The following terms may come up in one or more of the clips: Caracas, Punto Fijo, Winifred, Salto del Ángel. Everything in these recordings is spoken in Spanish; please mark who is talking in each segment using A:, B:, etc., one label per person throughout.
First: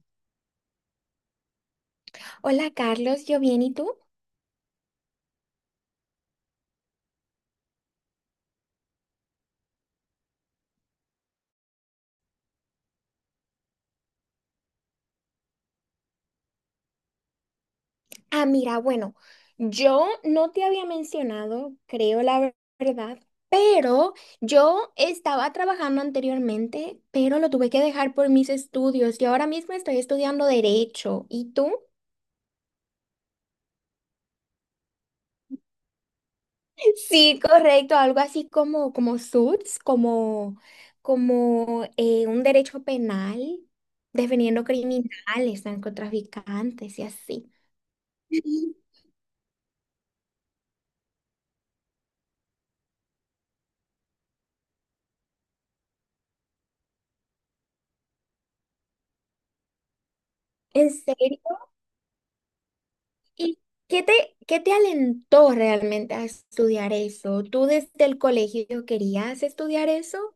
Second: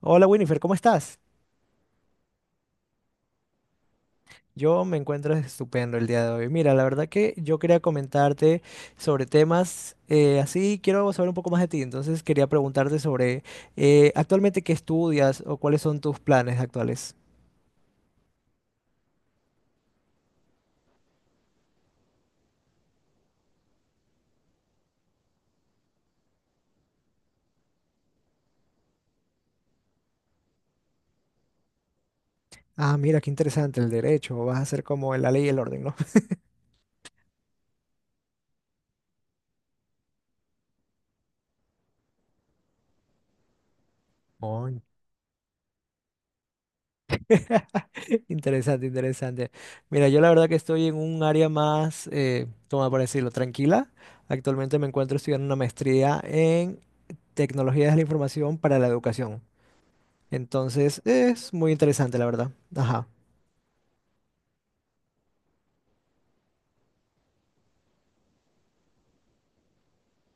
A: Hola Winifred, ¿cómo estás?
B: Hola Carlos, yo bien, ¿y tú?
A: Yo me encuentro estupendo el día de hoy. Mira, la verdad que yo quería comentarte sobre temas así, quiero saber un poco más de ti, entonces quería preguntarte sobre actualmente qué estudias o cuáles son tus planes actuales.
B: Ah, mira, bueno, yo no te había mencionado, creo la verdad, pero yo estaba trabajando anteriormente, pero lo tuve que dejar por mis estudios y ahora mismo estoy estudiando derecho. ¿Y tú?
A: Ah, mira, qué interesante el derecho, vas a ser como en la ley y el orden, ¿no?
B: Sí, correcto, algo así como, como suits, como, como un derecho penal, defendiendo
A: Oh,
B: criminales, narcotraficantes y así.
A: interesante, interesante. Mira, yo la verdad que estoy en un área más, ¿cómo para decirlo? Tranquila. Actualmente me encuentro estudiando una maestría en tecnologías de la información para la educación.
B: ¿En
A: Entonces,
B: serio?
A: es muy interesante, la verdad. Ajá.
B: ¿Y qué te alentó realmente a estudiar eso? ¿Tú desde el colegio querías estudiar eso?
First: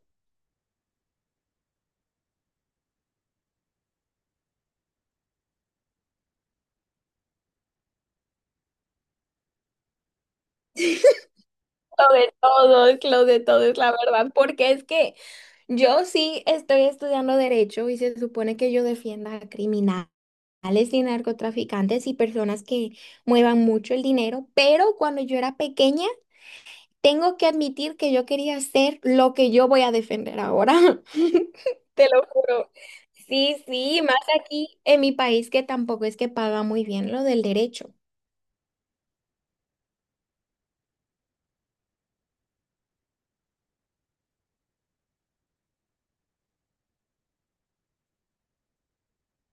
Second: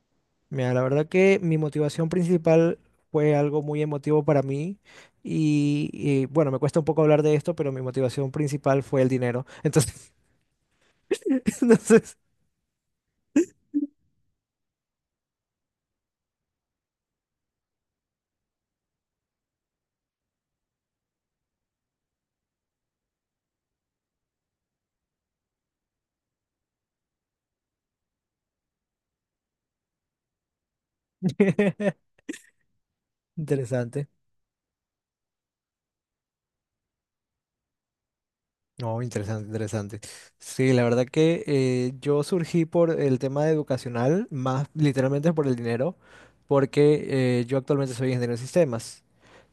A: Mira, la verdad que mi motivación principal fue algo muy emotivo para mí y bueno, me cuesta un poco hablar de esto, pero mi motivación principal fue el dinero. Entonces, entonces,
B: Lo de todos, la verdad, porque es que yo sí estoy estudiando derecho y se supone que yo defienda a criminales y narcotraficantes y personas que muevan mucho el dinero, pero cuando yo era pequeña, tengo que admitir que yo quería hacer lo que yo voy a defender ahora. Te lo juro. Sí, sí,
A: interesante.
B: más aquí en mi país que tampoco es que paga muy bien lo del derecho.
A: No, interesante, interesante. Sí, la verdad que yo surgí por el tema educacional, más literalmente por el dinero, porque yo actualmente soy ingeniero de sistemas.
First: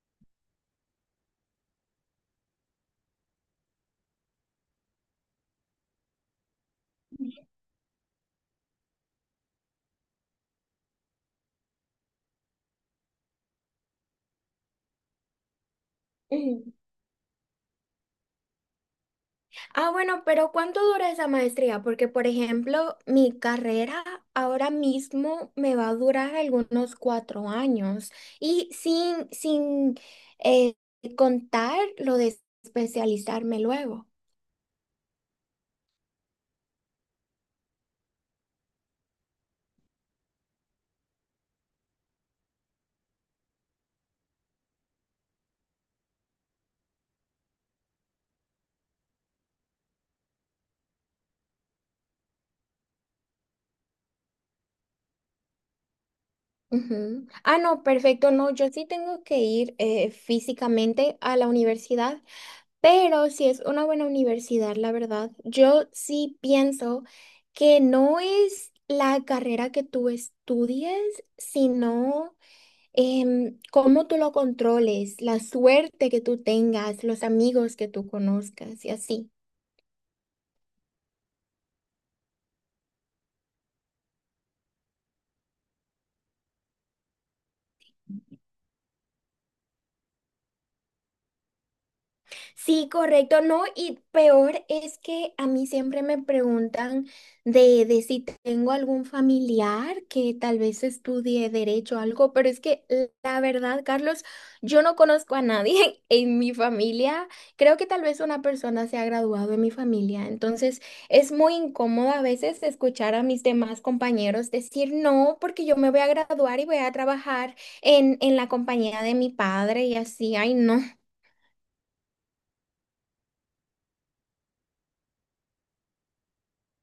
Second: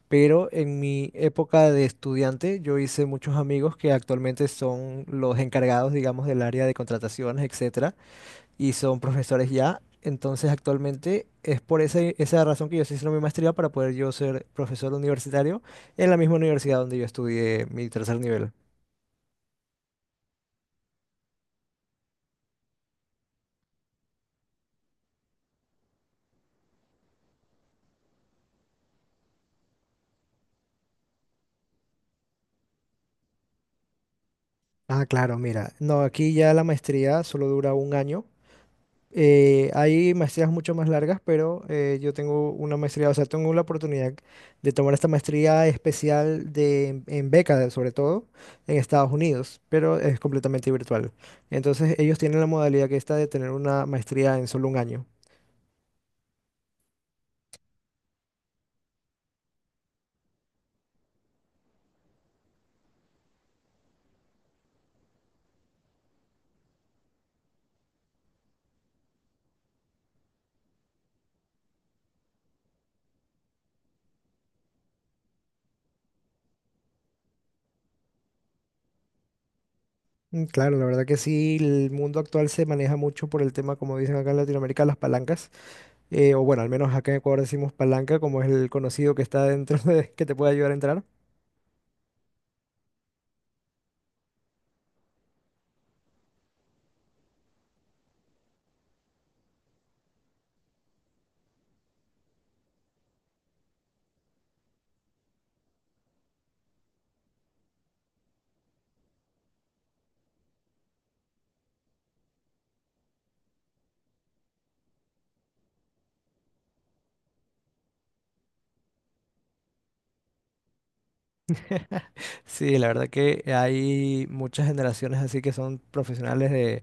A: Pero en mi época de estudiante yo hice muchos amigos que actualmente son los encargados, digamos, del área de contrataciones, etcétera, y son profesores ya. Entonces actualmente es por esa razón que yo estoy haciendo mi maestría para poder yo ser profesor universitario en la misma
B: Ujú.
A: universidad donde yo estudié mi tercer nivel.
B: Ah, bueno, pero ¿cuánto dura esa maestría? Porque, por ejemplo, mi carrera ahora mismo me va a durar algunos 4 años y sin eh, contar lo de especializarme luego.
A: Ah, claro, mira. No, aquí ya la maestría solo dura un año. Hay maestrías mucho más largas, pero yo tengo una maestría, o sea, tengo la oportunidad de tomar esta maestría especial en beca, sobre todo en Estados Unidos, pero es completamente virtual. Entonces, ellos tienen la modalidad que está de tener una maestría en solo un año.
B: Ujú. Ah, no, perfecto, no, yo sí tengo que ir físicamente a la universidad. Pero si es una buena universidad, la verdad, yo sí pienso que no es la carrera que tú estudies, sino cómo tú lo controles, la suerte que tú tengas, los amigos que tú conozcas y así.
A: Mm, claro, la verdad que sí, el mundo actual se maneja mucho por el tema, como dicen acá en Latinoamérica, las palancas, o bueno, al menos acá en Ecuador decimos palanca, como es el conocido que está dentro de, que te puede ayudar a entrar.
B: Sí, correcto, no, y peor es que a mí siempre me preguntan de si tengo algún familiar que tal vez estudie derecho o algo, pero es que la verdad, Carlos, yo no conozco a nadie en mi familia. Creo que tal vez una persona se ha graduado en mi familia, entonces es muy incómodo a veces escuchar a mis demás compañeros decir no, porque yo me voy a graduar y voy a trabajar en la compañía de mi padre y así, ay, no.
A: Sí, la verdad que hay muchas generaciones así que son profesionales de,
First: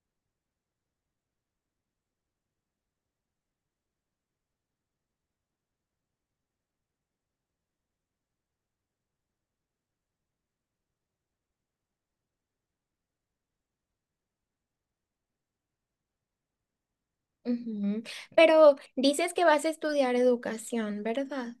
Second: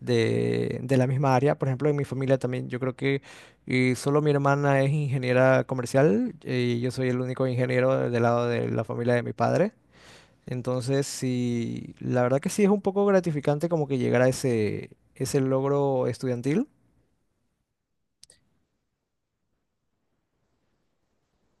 A: de, de la misma área. Por ejemplo, en mi familia también, yo creo que solo mi hermana es ingeniera comercial y yo soy el único ingeniero del lado de la familia de mi padre. Entonces, sí, la verdad que sí es un poco gratificante como que llegar a ese logro estudiantil.
B: Ujú. Pero dices que vas a estudiar educación, ¿verdad?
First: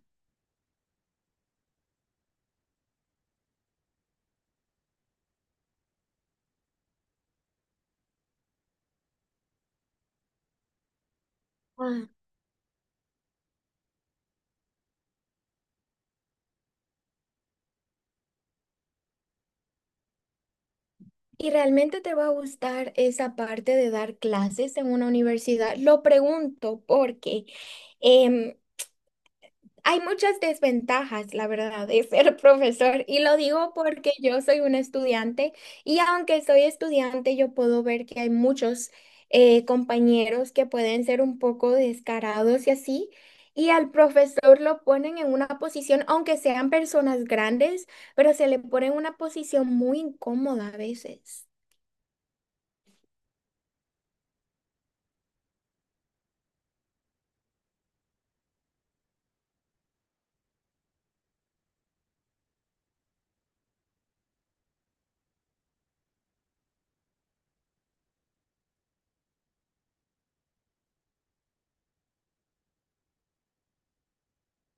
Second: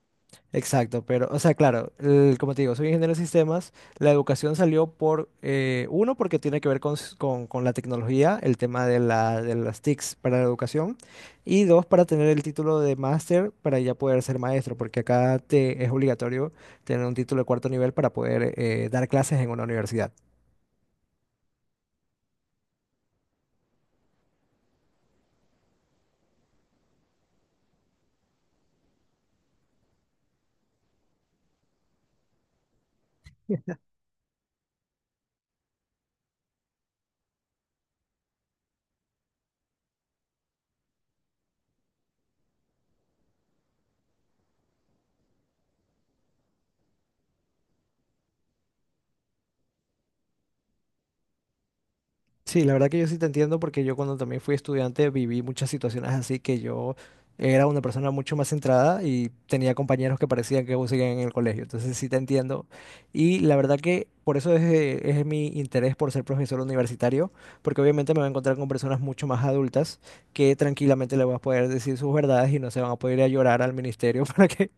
A: Exacto, pero, o sea, claro, como te digo, soy ingeniero de sistemas. La educación salió por, uno, porque tiene que ver con, con la tecnología, el tema de de las TICs para la educación, y dos, para
B: Ah,
A: tener el título de máster para ya poder ser maestro, porque acá te, es obligatorio tener un título de cuarto nivel para poder dar clases en una universidad.
B: ¿y realmente te va a gustar esa parte de dar clases en una universidad? Lo pregunto porque em, hay muchas desventajas, la verdad, de ser profesor y lo digo porque yo soy una estudiante y aunque soy estudiante yo puedo ver que hay muchos compañeros que pueden ser un poco descarados y así y al profesor lo ponen en una posición, aunque sean personas grandes, pero se le pone en una posición muy incómoda a veces.
A: Sí, la verdad que yo sí te entiendo porque yo cuando también fui estudiante viví muchas situaciones así que yo era una persona mucho más centrada y tenía compañeros que parecían que aún seguían en el colegio. Entonces sí te entiendo. Y la verdad que por eso es mi interés por ser profesor universitario, porque obviamente me voy a encontrar con personas mucho más adultas que tranquilamente le voy a poder decir sus verdades y no se van a poder ir a llorar al ministerio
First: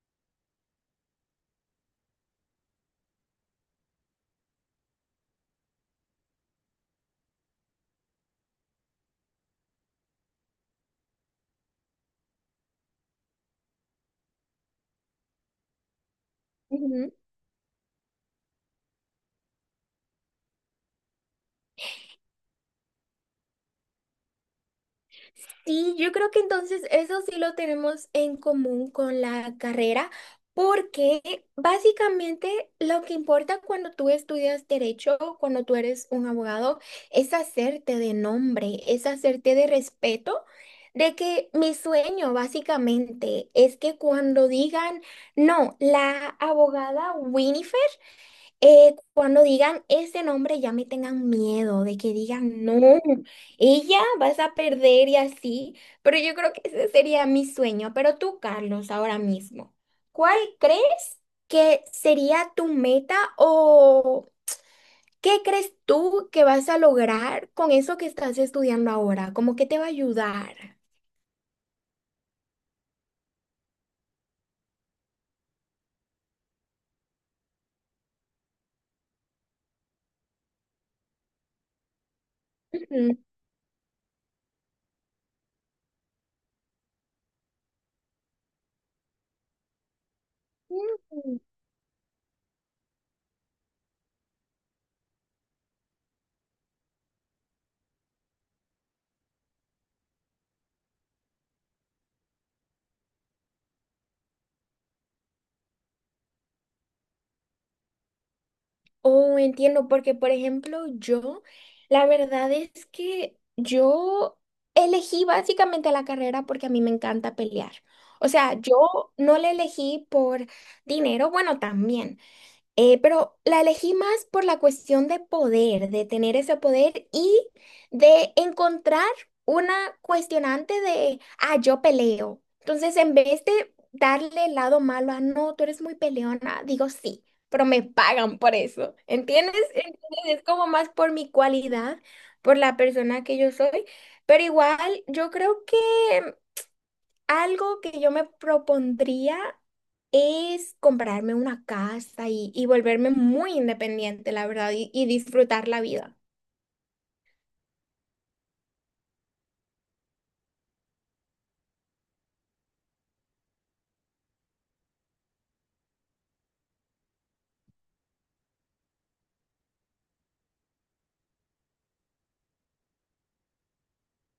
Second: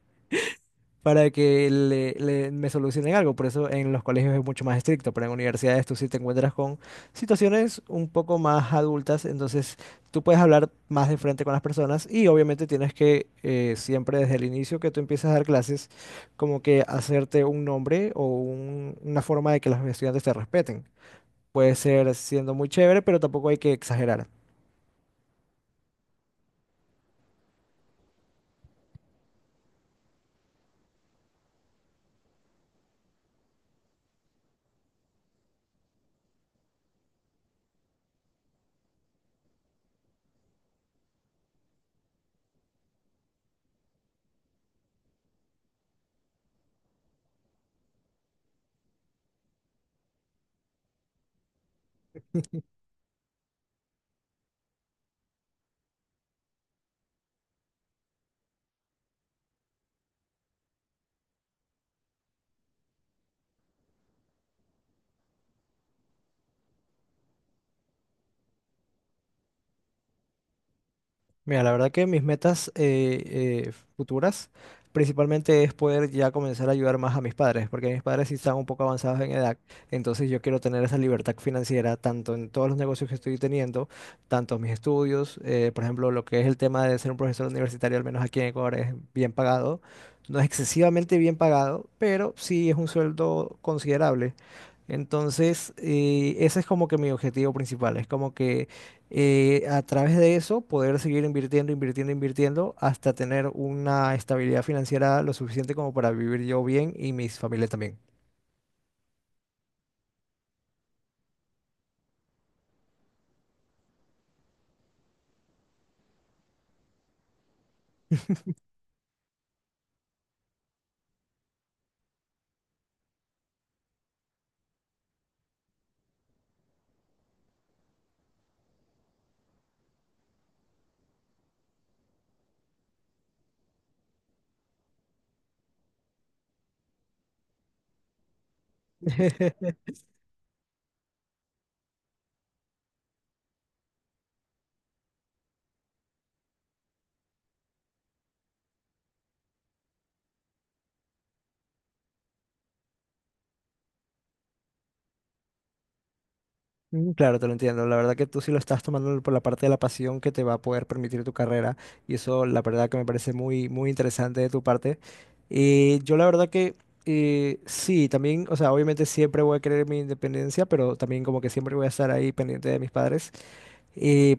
A: para que me solucionen algo. Por eso en los colegios es mucho más estricto, pero en universidades tú sí te encuentras con situaciones un poco más adultas, entonces tú puedes hablar más de frente con las personas y obviamente tienes que siempre desde el inicio que tú empiezas a dar clases, como que hacerte un nombre o una forma de que los estudiantes te respeten. Puede ser siendo muy chévere, pero tampoco hay que exagerar.
B: Sí, yo creo que entonces eso sí lo tenemos en común con la carrera, porque básicamente lo que importa cuando tú estudias derecho, cuando tú eres un abogado, es hacerte de nombre, es hacerte de respeto, de que mi sueño básicamente es que cuando digan, no, la abogada cuando digan ese nombre ya me tengan miedo de que digan, no, ella vas a perder y así, pero yo creo que ese sería mi sueño. Pero tú, Carlos, ahora mismo, ¿cuál crees que sería tu meta o qué crees tú que vas a lograr con eso que estás estudiando ahora? ¿Cómo que te va a ayudar?
A: Mira, la verdad que mis metas futuras principalmente es poder ya comenzar a ayudar más a mis padres, porque mis padres sí están un poco avanzados en edad, entonces yo quiero tener esa libertad financiera tanto en todos los negocios que estoy teniendo, tanto mis estudios, por ejemplo, lo que es el tema de ser un profesor universitario, al menos aquí en Ecuador, es bien pagado, no es excesivamente bien
B: Ujú.
A: pagado, pero sí es un sueldo considerable. Entonces, ese es como que mi objetivo principal, es como que a través de eso poder seguir invirtiendo, invirtiendo, invirtiendo hasta tener una estabilidad financiera lo suficiente como para vivir yo bien y mis familias también.
B: Oh, entiendo, porque por ejemplo yo, la verdad es que yo elegí básicamente la carrera porque a mí me encanta pelear. O sea, yo no la elegí por dinero, bueno, también, pero la elegí más por la cuestión de poder, de tener ese poder y de encontrar una cuestionante de, ah, yo peleo. Entonces, en vez de darle el lado malo a, no, tú eres muy peleona, digo sí, pero me pagan por eso. ¿Entiendes? Entonces, es como más por mi cualidad, por la persona que yo soy. Pero igual, yo creo que algo que yo me propondría es comprarme una casa y volverme muy independiente, la verdad, y disfrutar la vida.
A: Mm, claro, te lo entiendo. La verdad que tú sí lo estás tomando por la parte de la pasión que te va a poder permitir tu carrera y eso la verdad que me parece muy, muy interesante de tu parte. Yo la verdad que sí, también, o sea, obviamente siempre voy a querer mi independencia, pero también como que siempre voy a estar ahí pendiente de mis padres. Eh,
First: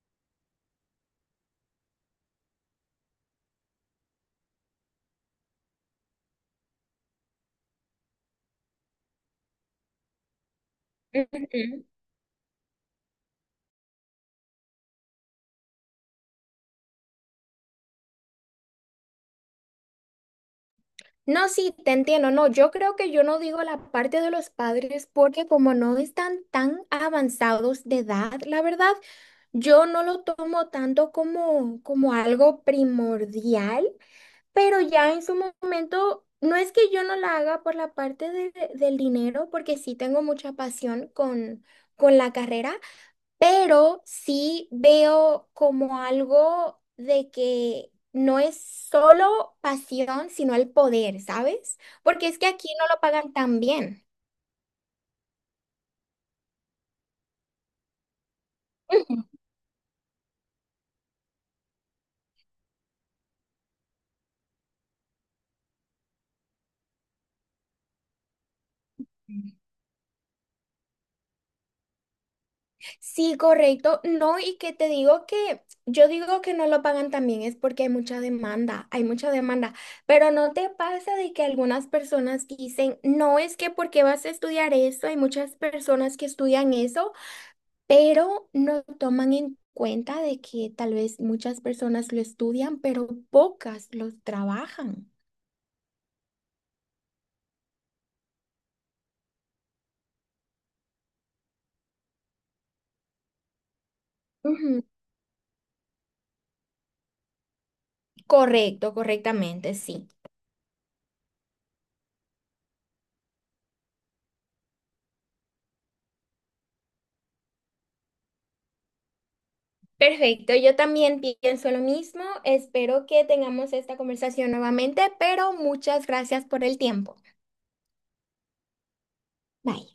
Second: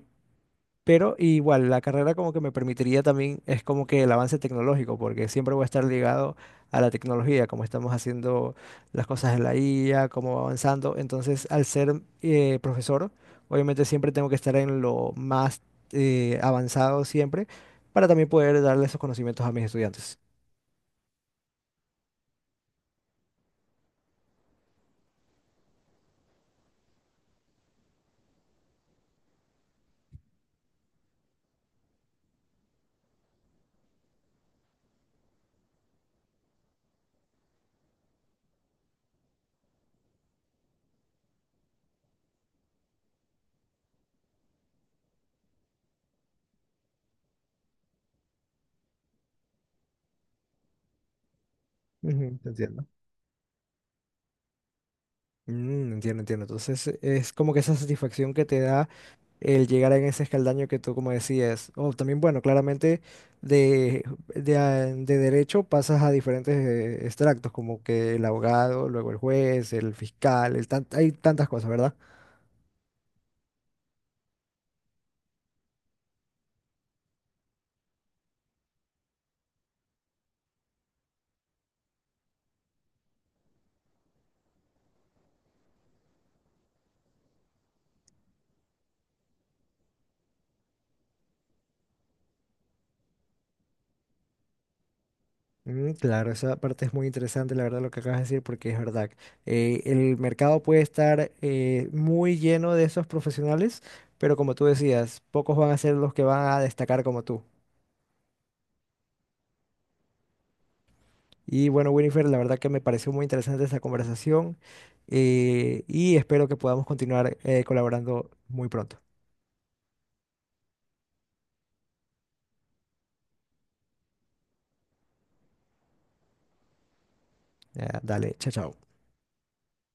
A: Pero igual, la carrera como que me permitiría también, es como que el avance tecnológico, porque siempre voy a estar ligado a la tecnología, como estamos haciendo las cosas en la IA, cómo va avanzando. Entonces, al
B: Ujú.
A: ser profesor, obviamente siempre tengo que estar en lo más avanzado siempre, para también poder darle esos conocimientos a mis estudiantes.
B: No, sí, te entiendo. No, yo creo que yo no digo la parte de los padres porque como no están tan avanzados de edad, la verdad, yo no lo tomo tanto como, como algo primordial. Pero ya en su momento, no es que yo no la haga por la parte del dinero, porque sí tengo mucha pasión con la carrera, pero sí veo como algo de que no es solo pasión, sino el poder, ¿sabes? Porque
A: Ujú,
B: es que
A: te
B: aquí
A: entiendo.
B: no lo pagan tan bien.
A: Mm, entiendo, entiendo. Entonces, es como que esa satisfacción que te da
B: Ujú.
A: el llegar en ese escaldaño que tú como decías. O también, bueno, claramente de, de derecho pasas a diferentes extractos, como que el abogado, luego el juez, el fiscal, hay tantas cosas, ¿verdad?
B: Sí, correcto. No, y que te digo que yo digo que no lo pagan también es porque hay mucha demanda, pero no te pasa de que algunas personas dicen, no es que porque vas a estudiar eso, hay muchas personas que estudian eso, pero no toman en cuenta de que tal vez muchas personas lo estudian, pero pocas lo trabajan.
A: Mm, claro, esa parte es muy interesante, la verdad, lo que acabas de decir, porque es verdad. El mercado puede estar muy lleno de esos profesionales, pero como tú
B: Ujú,
A: decías, pocos van a ser los que van a destacar como tú.
B: correcto, correctamente, sí.
A: Y bueno, Winifred, la verdad que me pareció muy interesante esta conversación y espero que podamos continuar colaborando muy pronto.
B: Perfecto, yo también pienso lo mismo. Espero que tengamos esta conversación nuevamente, pero muchas gracias por el tiempo.
A: Ya, dale, chao, chao.
B: Bye.